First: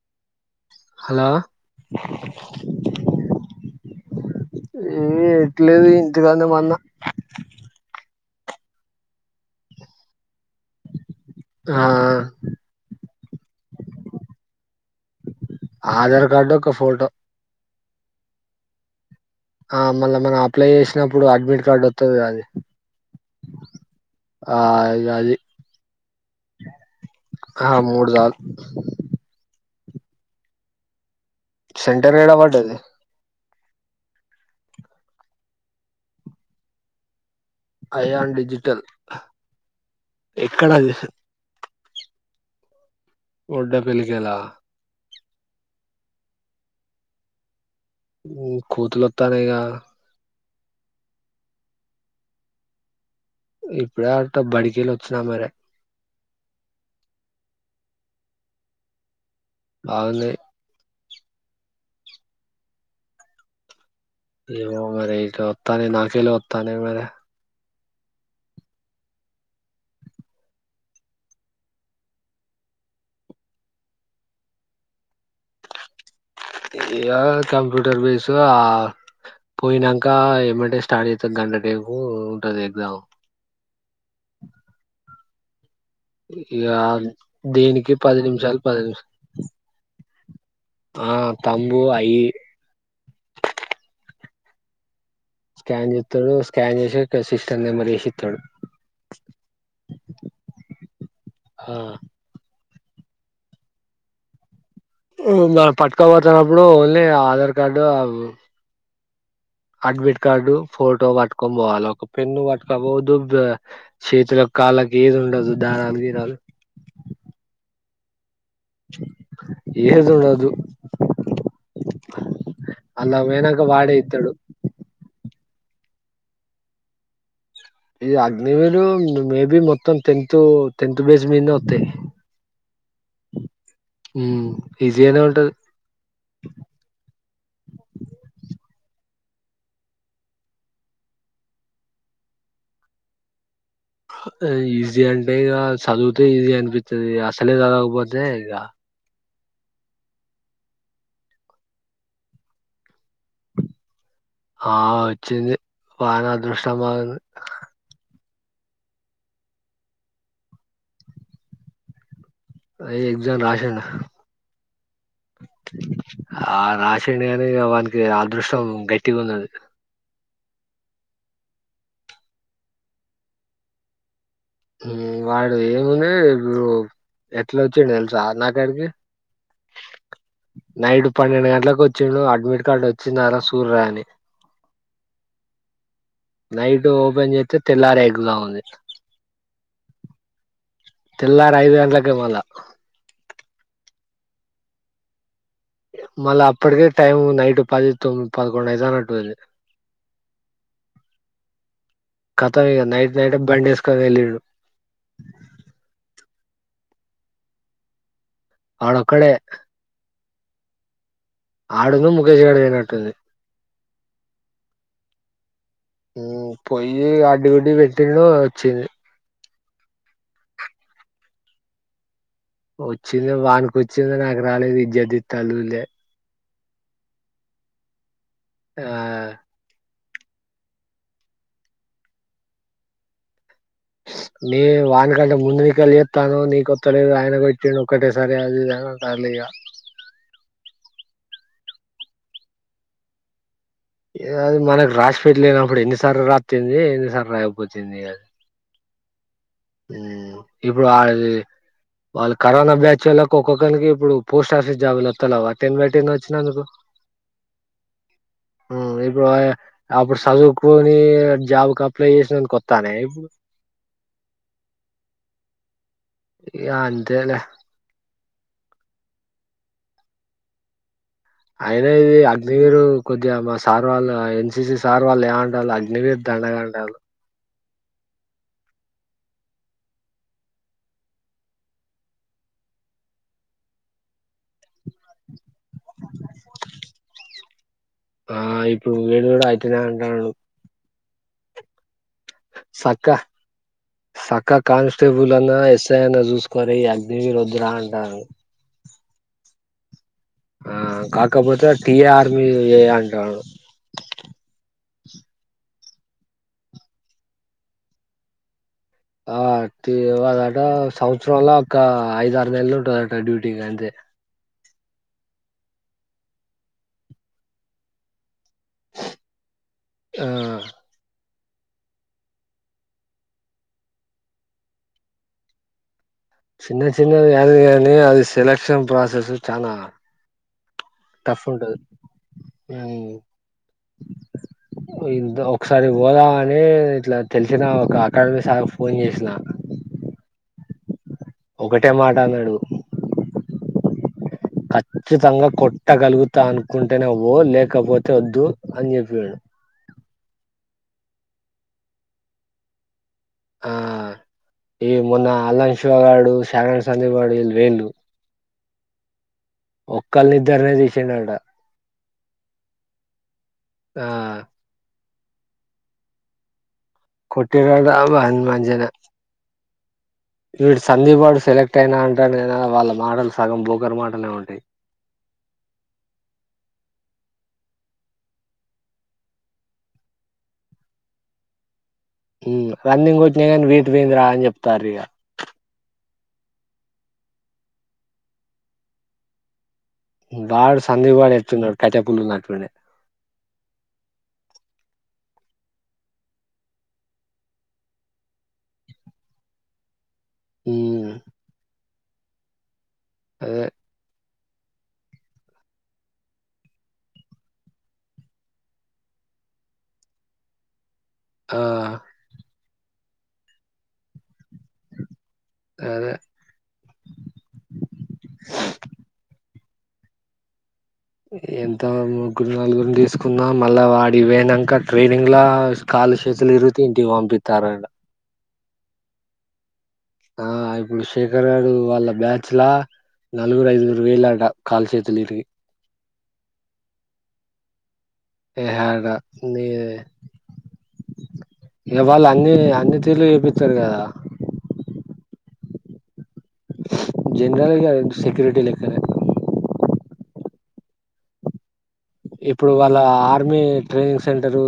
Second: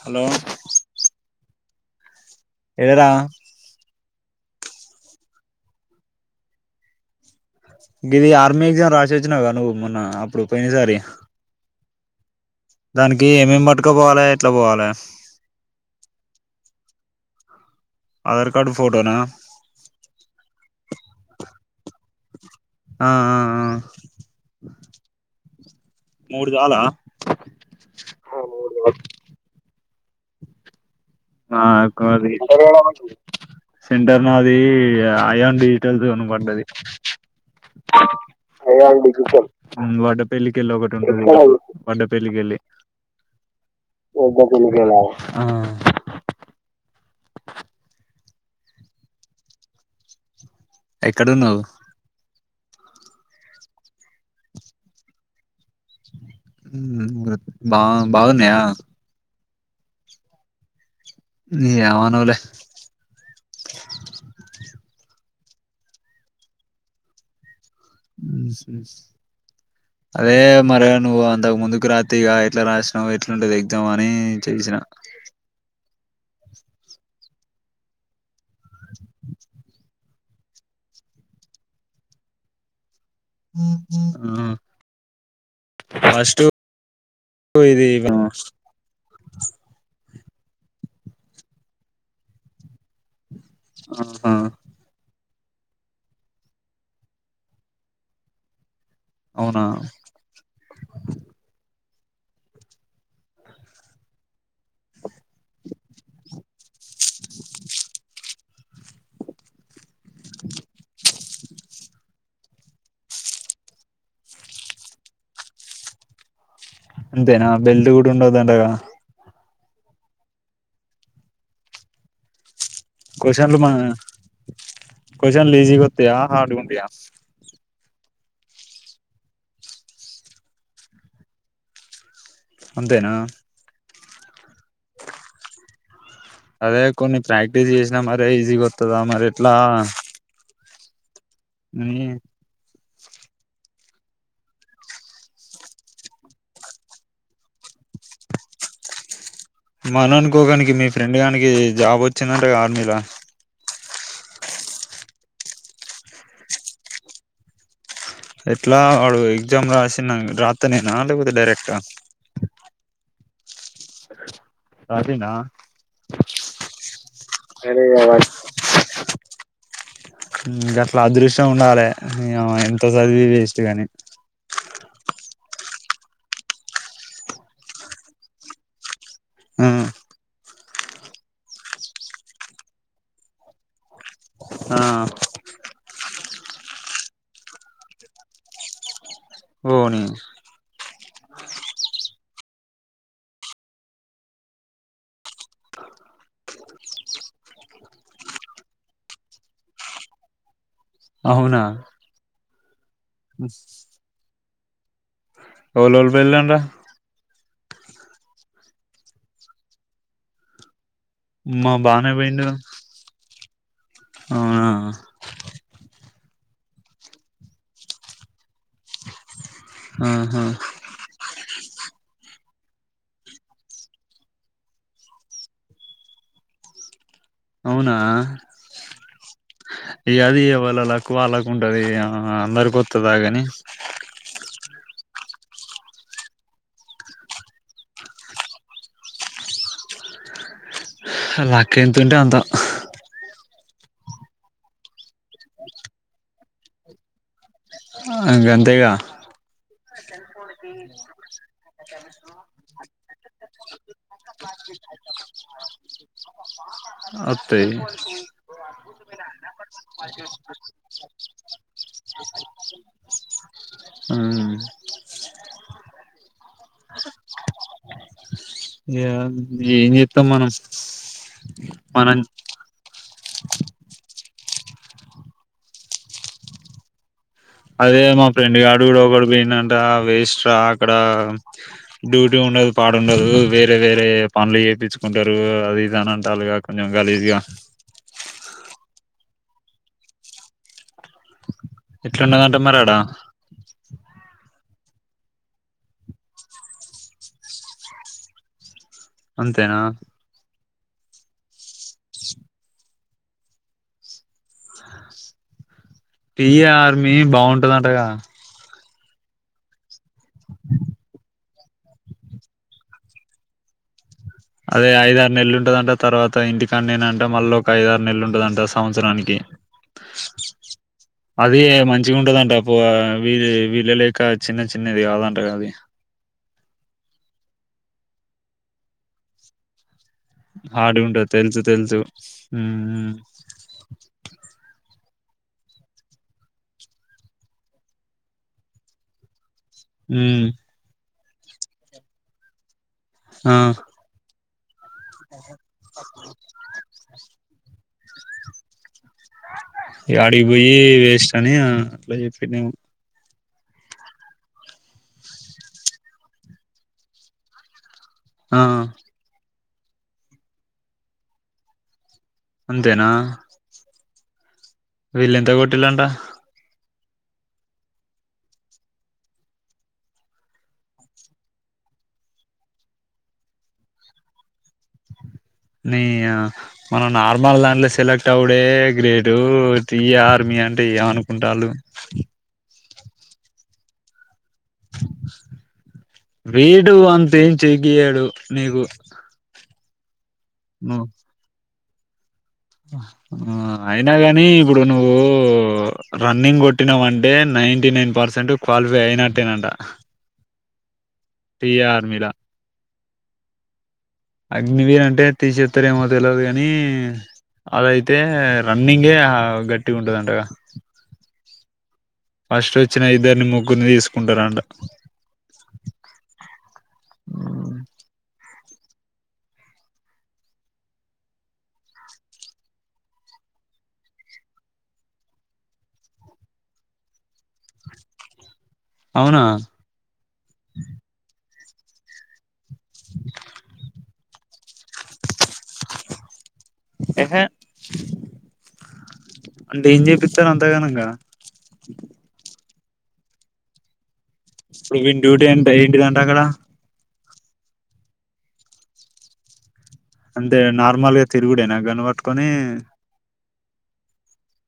Hello hello ఏరా ఏ ఎట్లేదు ఇంటికనే మన్న ఇది ఆర్మీ ఎగ్జామ్ రాసి వచ్చినావుగా నువ్వు మొన్న అప్పుడు పోయినా సారీ ఆ దానికి ఏమేమి మటుక పోవాలి ఎట్లా పోవాలి ఆధార్ కార్డు ఒక ఫోటో ఆధార్ కార్డు ఫోటోనా వచ్చినప్పుడు అడ్మిట్ కార్డు వత్తదిగా అది ఆ ఆ ఆ ఆ అది మూడు చాలా ఆ మూడు సాల్ ఆ సెంటర్ ఏడ కోరిగి పడ్డది సెంటర్ నాదీ ఐ యాన్ డిజిటల్ జోన్ పడ్డది అయాన్ డిజిటల్ మ్మ్ వాటి పెళ్లికెల్ ఒకటి ఎక్కడది ఉంటది పడ్డ పెల్లికి ఎళ్ళి ఒడ్డ పిలికెలా ఆ [inaudible] మ్మ్ కూతులు వత్తానేగా ఎక్కడున్నావ్ ఇప్పుడ అ బడికెళ్ళి వచ్చినా మరే మ్మ్ బా బాగున్నా అవులే న అవానులే తో వత్తానే నాకెలో వత్తానే మ అదే మరి నువ్వు అంతకు ముందుకు రాత్తి ఇక ఎట్లా రాసినవు ఎట్లుంటది ఎగ్జామ్ అని చేసిన ఇయా కంప్యూటర్ బేస్ త్ గదా పోయినంక్ ఇంకా ఏమంటే స్టార్ట్ అయితే గంట టేపు ఉంటది ఎగ్జామ్ అ ఇగ ఇది దీనికి పది నిమిషాలు పదైదు ఆ తంబు అయి ఆహా స్కాన్ చేత్తడు స్కాన్ చేసి సిస్టం నెమ్మర్ ఏసి ఇత్తాడు అవునా ఆ మ్మ్ మ పట్టుకోబాతున్నప్పుడు ఓన్లీ ఆధార్ కార్డు ఆవ్ అడ్మిట్ కార్డు ఫోటో వట్ పట్కొని పోవాల ఒక పెన్ను పట్కపోదు చేతుల కాళ్ళకి ఏది ఉండదు ధారలు గీరాలు అంతేనా బెల్టు కూడా ఉండద్ అంటగా ఏజ్ ఉండదు అలా పోయినంక వాడే ఇత్తడు షన్ లీజీ గొత్తయా హార్డుగుండయా ఇ అగ్ని మీరు మేబీ మొత్తం టెన్త్ టెన్త్ బేస్ మీంద వస్తాయి. అంతేనా ఊ ఈజీగానే ఉంటది. అదే కొన్ని ప్రాక్టీస్ చేసినా మరీజీగా వత్తాదా మరి ఎట్లా ఊ ఈజీ అంటే ఇక చదివితే ఈజీ అనిపిస్తది అసలే చదకపోతే ఇక మనఅనుకోగానికి మీ ఫ్రెండ్ కానికి జాబ్ వచ్చిందంటగా ఆర్మీలా ఆ వచ్చింది వాని అదృష్టం బాగుంది. ఎట్లా వాడు ఎగ్జామ్ రాసిన రాత్తనేనా లేకపోతే డైరెక్ట్గా రేయ్ ఎగ్జామ్ రాసిండు రాసిండా ఆ రాశిండు గాని ఇగ అరే వానికి వాడు అదృష్టం గట్టి ఉన్నది. ఇంక అట్లా అదృష్టం ఉండాలి ఇంక ఎంత చదివి వేస్ట్ కాని వాడు ఏముండు ఇప్పుడు ఎట్లా వచ్చిండు తెలుసా నాకాడికి ఊ నైటు పన్నెండు గంటలకు ఒచ్చిండు అడ్మిట్ కార్డు వచ్చిందారా చూర్రా అని ఆ నైటూ ఓపెన్ చేత్తే తెల్లారేట్టుగా ఉంది. ఓని తెల్లారైదు గంటలకే పోళ్ళ మళ్ళ అప్పటికే టైం నైట్ పది తొమ్మిది పదకొండు ఐతన్నట్టుంది. అవునా కత ఇంక నైట్ నైటే బండివేసుకొని వెళ్ళిండు ఓలోల్ వేళ్ళంట అడొక్కడే మా ఆడును బానే ముఖేష్ పోయిండు గాడు పోయినట్టుంది. అవునా ఊ పొయ్యి యాక్టివిటీ పెట్టిండు వచ్చింది. ఆహా వచ్చింది వానికి వచ్చింది నాకు రాలేదు ఇజ్జత్ తిత్తాండ్రు ఊర్లే అవునా ఆ ఇగ అది ఎవాలొల్లక్ వాళ్ళకు ఉంటది అందరికి వస్తదా కాని నే వానికంటే ముందు నీక చేస్తానవ్ నీకు కొత్త లేదు ఆయన కొట్టిండు ఒక్కటేసారి అది ఇది అంటాండ్రు ఇగ లక్ ఎంతుంటే అంత అది మనకు రాసిపెట్టి లేనప్పుడు ఎన్నిసార్లు రాత్తేంది ఎన్నిసార్ రాయకపోతే ఆ గంతేగా ఊ ఇప్పుడు ఆది వాళ్ళు కరోనా బ్యాచ్చోళ్ళకు ఒక్కొక్కరికి ఇప్పుడు పోస్ట్ ఆఫీస్ జాబులు వస్తలలేవ్ అట్ట్ ఏం బెట్టిండు వచ్చినందుకు [inaudible] అతయి! హ్మ్, ఇప్పుడు అయే. అప్పుడు, సదువుకొని జాబ్‌కి అప్. అప్లై చేసినందుకు, వోతనై ఇప్పుడు. హ్మ్. ఇగ అంతేలే! ఏం, ఏంజేతం మనం? అయినా ఇది మనం అగ్నివీర్? కొద్దిగా! మా సార్ వాళ్ల, ఎన్‌సీసీ సార్ వాళ్లు ఏమంటాన్లు అగ్నివీర్ దండగ అంటాన్లూ. అదే మా ఫ్రెండ్ గాడు కూడా ఒకడు పోయిండంటా. వేస్ట్ రా అక్కడా. డ్యూటీ ఉండదు, పాడ ఉండదు, వేరే వేరే పనులు చెప్పించుకుంటారు. అది ఇది అంటాన్లుగా కొంచెం వాల్యూ థి! ఆహ్! ఇప్పుడు వీడు కూడా, అయితునై అంటాడు. ఎట్లా ఉందంట, మరి ఆడా. సక్క సక్క కానిస్టేబుల్ అన్నా, యెస్ఐ అన్నా, చూస్కోరే ఈ అగ్నివీర్ వోడురా అంటాన్లు. అంతేనా! ఆ. కాకపోతే! టీ ఆర్మీ మీద చేయంటాడు. Tea army, బాగుంటదంటగా? ఆ. టీ! వాళ్ళు అట, సంవత్సరంలో ఒక ఐదు, ఆరు నెలలు ఉంటదంట, డ్యూటీ గంతే. అదే! ఐదారు నెలలు ఉంటందంట, తర్వాత ఇంటికాడ్నే నంతా. మళ్ళ ఒక! ఐదు, ఆరు నెలలు ఉంటదంట. తా సంవత్సరానికి ఆ [unintelligible] అదీ, మంచిగా ఉంటదంట. పో ఆ వీల వీళ్ళ లెక్క చిన్న- చిన్నది కాదంటగా, అది. చిన్న-చిన్నది కాదు? కానీ, అది సెలక్షన్ ప్రాసెస్ చానా. హార్డ్‌గా! ఉంటది, తెలుసు-తెలుసు. మ్మ్ [unintelligible] ఒకసారి పోదాం అనే, ఇట్ల తెలిసిన, ఒక అకాడమీ సార్‌క ఫోన్ జేశినా. హ్మ్మ్. ఒకటే! మాట అన్నాడు. హా. ఖచ్చితంగా! కొట్టగలుగుతా అనుకుంటేనే వో, లేకపోతే. అయితే! వొద్దు అని జెప్ప్. వెయ్ [unintelligible] అడికిపోయి వేస్ట్ అని, అట్లా చెప్పిండేమో. ఆ ఈ మొన్న అల్లం శివగాడు, శరణ్, సందీప్ గాడు ఇల్ వెయ్యిళ్లి. ఆ ఒకలేదరనే తీషిండ ఆట. అంతేనా. ఆ. వీళ్ళ ఎంతా కోట్లులాంట. కొట్టిరాట, అబ్బా అన్నా మంచిగనే. వీడు సంధీ గాడు, సెలెక్ట్ అయినా అంటాండు కదా? వాళ్ళ మాటలు సగం, బోకర్ మాటలే ఉంటాయి. నియమ మనం, నార్మల్ దాంట్లో సెలెక్ట్ అవ్వడే గ్రేటు. టీ ఆర్మీ అంటే ఏమనుకుంటాన్లు? హ్మ్, రన్నింగ్ కొట్టిన గానీ, వెయిట్ పోయింది రా, అని చెప్పు. తరిగ. వెయిట్‌ పంపించి, గీ అడుగు. నీకు! వాడు, సందీప్ గాడు ఎటున్నాడు? కట్టెపుల్లున్నాడు. హ్మ్మ్, ఆ! అయినగాని ఇప్పుడు నువ్వు. హ్మ్మ్మ్! రన్నింగ్ కొట్టివంటే, నైంటీ నైన్ పర్సెంట్ క్వాలిఫై అయ్యినట్టే అంట. ఇమ్మ్హ్.. టీ ఆర్మీలా. అదే. అగ్నివీర్ అంటే తీసేస్తారు ఏమో తెల్వదు గానీ, అద అయితే రన్నింగే హా గట్టిగా ఉంటది అంటగా. ఆ. ఫస్ట్ వచ్చిన ఇద్దరిని, ముగ్గురిని తీసుకుంటార అంట. అదే. ఎంటా ముగ్గురు నలుగురిని తీసుకున్న మళ్ళా అడికి పోయినంక ట్రైనింగ్ లా కళ్లుశేతులు ఇరుగితే ఇంటికి పంపిస్తారట. అవునా. ఆ ఇప్పుడు షేక్. [unintelligible] కరణ్ వాళ్ల బ్యాచ్ లా నలుగురు ఐదుగురు వేయుళ్లట కాలు చేతులు ఇరిగి. ఏహే. అయ్య్ హడా, అంటే నీదే ఏం చేపిస్తారు అంతగానంగా ఇగా, వాళ్లు అని ఆ? అతి [unintelligible] తెలివి చూపితరు కదా రా. ఇపుడు వీన్ డ్యూటీ, అండ్ డైట్ గన్? దగ్గర. జనరల్‌గా సెక్యూరిటీ లేకనే. అంతే నార్మల్‌గా తిరుగుడే నా? గన్ వాట్టుకొని? అర్మ ట్రైనింగ్ సెంటరు,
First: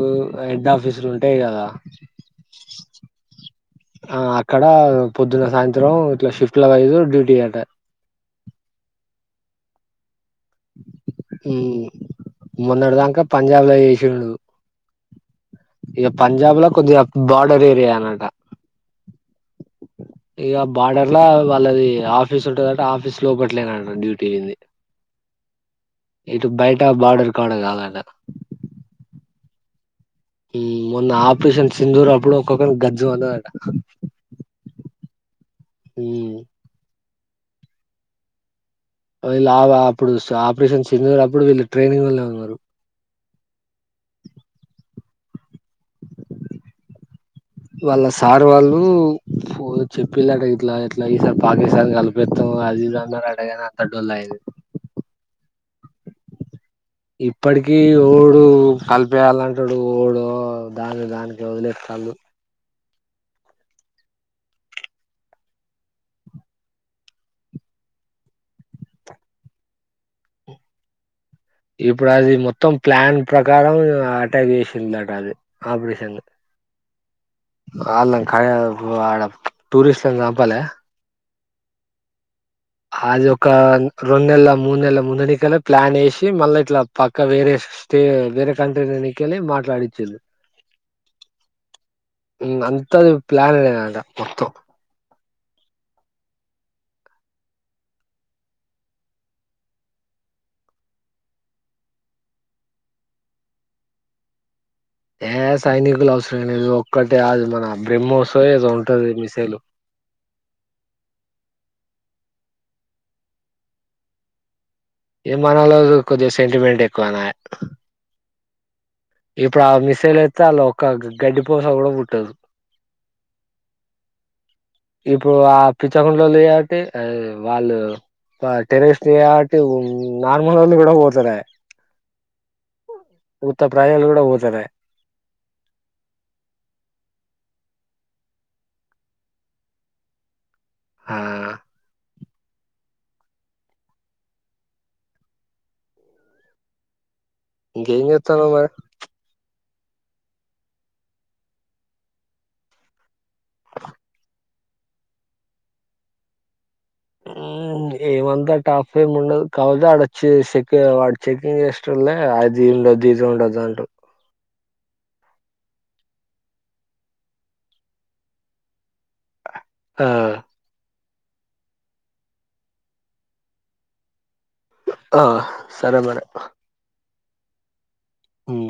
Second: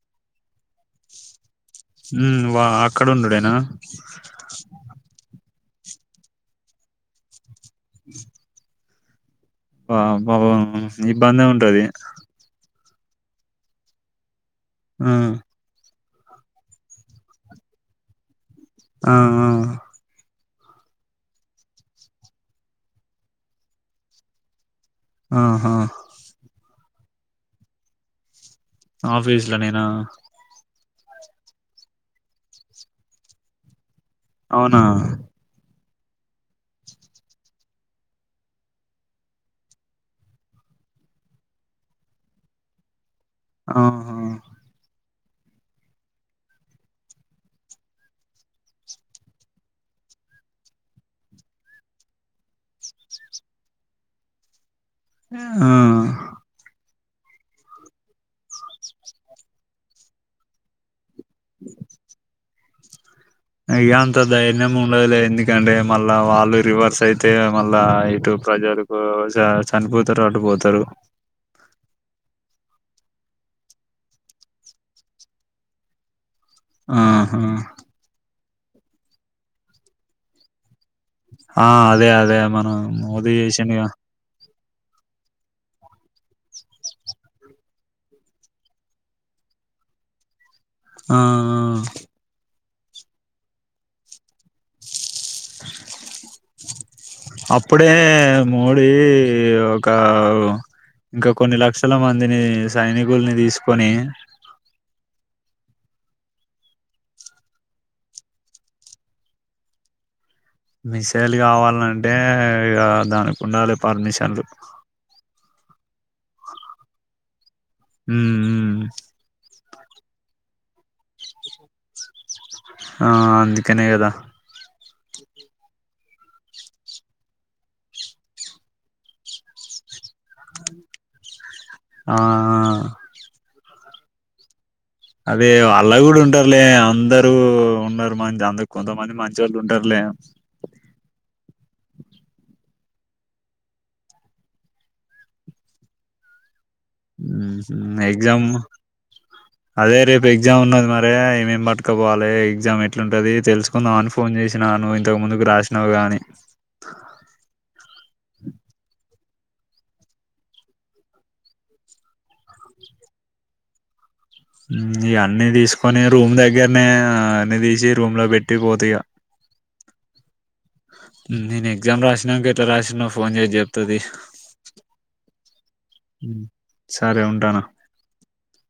హెడ్ ఆఫీసులు ఉంటాయి కదా? ఉమ్మ్ వా అక్కడ ఉండుడేనా? ఇద్దరం, ఇట్లా షిఫ్ట్ల వైజ్ డ్యూటీ అంట. ఫామ్. పాపం, ఇబ్బందే ఉంటది. మొన్నడ ధంకా, పంజాబ్ లా జేశిండు. హ్మ్మ్. ఇగ పంజాబ్ లా, కొద్దిగా బార్డర్ ఏరియా అన్నట. ఆ ఆ. ఇగ బార్డర్ లా, వాళ్లది ఆఫీసు ఉంటదంట, ఆఫీస్ లోపట్లే నంట, డ్యూటీ ఇంధీ. ఆ హా! బార్డర్ కాడ, కధా ఆట. ఆఫీస్ లో, నేనా! ఈ మొన్న, ఆపరేషన్ సిందూర్ అప్పుడు ఒక్కొక్కని, గజ్జ మనది అట. అవునా. హ్మ్. వోయ్లా, ఆ అప్పుడు స ఆపరేషన్ సిందూర్ అప్పుడు, వీళ్లు ట్రైనింగ్ వోలే ఉన్నరు. ఆహా. వాళ్ళ సార్ వాళ్ళు చెప్పిళట ఇట్లా ఎట్లా ఈసారి పాకిస్తాన్ను కలిపేస్తాం అది ఇది అన్నారటగాని అంత డొల్ల అయిది ఆ ఇప్పటికి ఓడు కలిపేయాలంటాడు ఓడు దాని దాన్ని [unintelligible] అ అ తను ఇక అంత ధైర్యం ఉండదులేదు ఎందుకంటే మళ్ళా వాళ్ళు రివర్స్ అయితే మళ్ళా ఇటు ప్రజలకు చనిపోతారు అటుపోతారు ఇప్పుడు అది మొత్తం ప్లాన్ ప్రకారం అటాక్ చేసిందట అది ఆపరేషన్ ఆ అ [unintelligible] లాడి టూరిస్ట్లను చంపలా ఆ అదే అదే మనం అదిొ మోదీ ఒక చేసిండుగా రెంనెల్ల మూడు నెలల ముందనికె ప్లాన్ వేసి మళ్ళా ఇట్లా పక్కా వేరే స్టే వేరే కంట్రీ ఎకెళ్ళి మాట్లాడిచ్చుండ్రు ఆ అంతది ప్లాన్ అనే నాంట మొత్తమ్ [unintelligible] అప్పుడే మోడీ ఒక ఇంకా కొన్ని లక్షల మందిని సైనికుల్ని తీసుకొని ఏ సైనికులు అవసరం లేదు ఒక్కటే అది మన బ్రమోస్ ఏదో ఉంటది మిసైలు మిసైల్ కావాల్నంటే ఇక దానికి ఉండాలి పర్మిషన్లు ఏ మనలో కొద్దిగ సెంటిమెంట్ ఎక్కువనాయ ఉ ఉ ఇప్పుడు ఆ మిసైల్ అయితే అలా ఒక గడ్డి పోస కూడా పుట్టదు ఆ అందుకనే కదా ఇప్పుడు ఆ పిచ్చకుండలు వాళ్ళు చే వాళ్లు టెర్రరిస్టి నార్మల్ వాళ్ళు కూడా పోతారాయ ఆ ఆ! త ప్రజలు కూడా పోతరాయ అదే అలా కూడా ఉంటారులే అందరూ ఉన్నారు మంచి అంద కొంతమంది మంచోళ్ళు ఉంటారులే హా ఇంకేం ఎగ్జామ్ చెత్తన్నావ్ మరి అదే రేపు ఎగ్జామ్ ఉన్నది మరే ఏమేం పట్టుకపోవాలి ఎగ్జామ్ ఎట్లుంటది తెలుసుకుందాం అని ఫోన్ చేసినాను ఇంతకు ముందుకు రాసినావు గాని ఊ ఏమంతా టఫ్ ఏమి ఉండదు కాపోతె ఆడ చెక్ వాడు చెకింగ్ చేసేటోళ్ళే అది ఉండదు ఇది ఉండదు అంట ఇగ అన్నీ తీసుకొని రూమ్ దగ్గరనే అన్ని తీసి రూమ్ లో పెట్టి పోతఇగ ఆ నేను ఎగ్జామ్ రాసినాక ఎట్లా రాసినొ ఫోన్ చేసి చెప్తాతీ ఆ సరే మరి సరే ఉంటాన మ్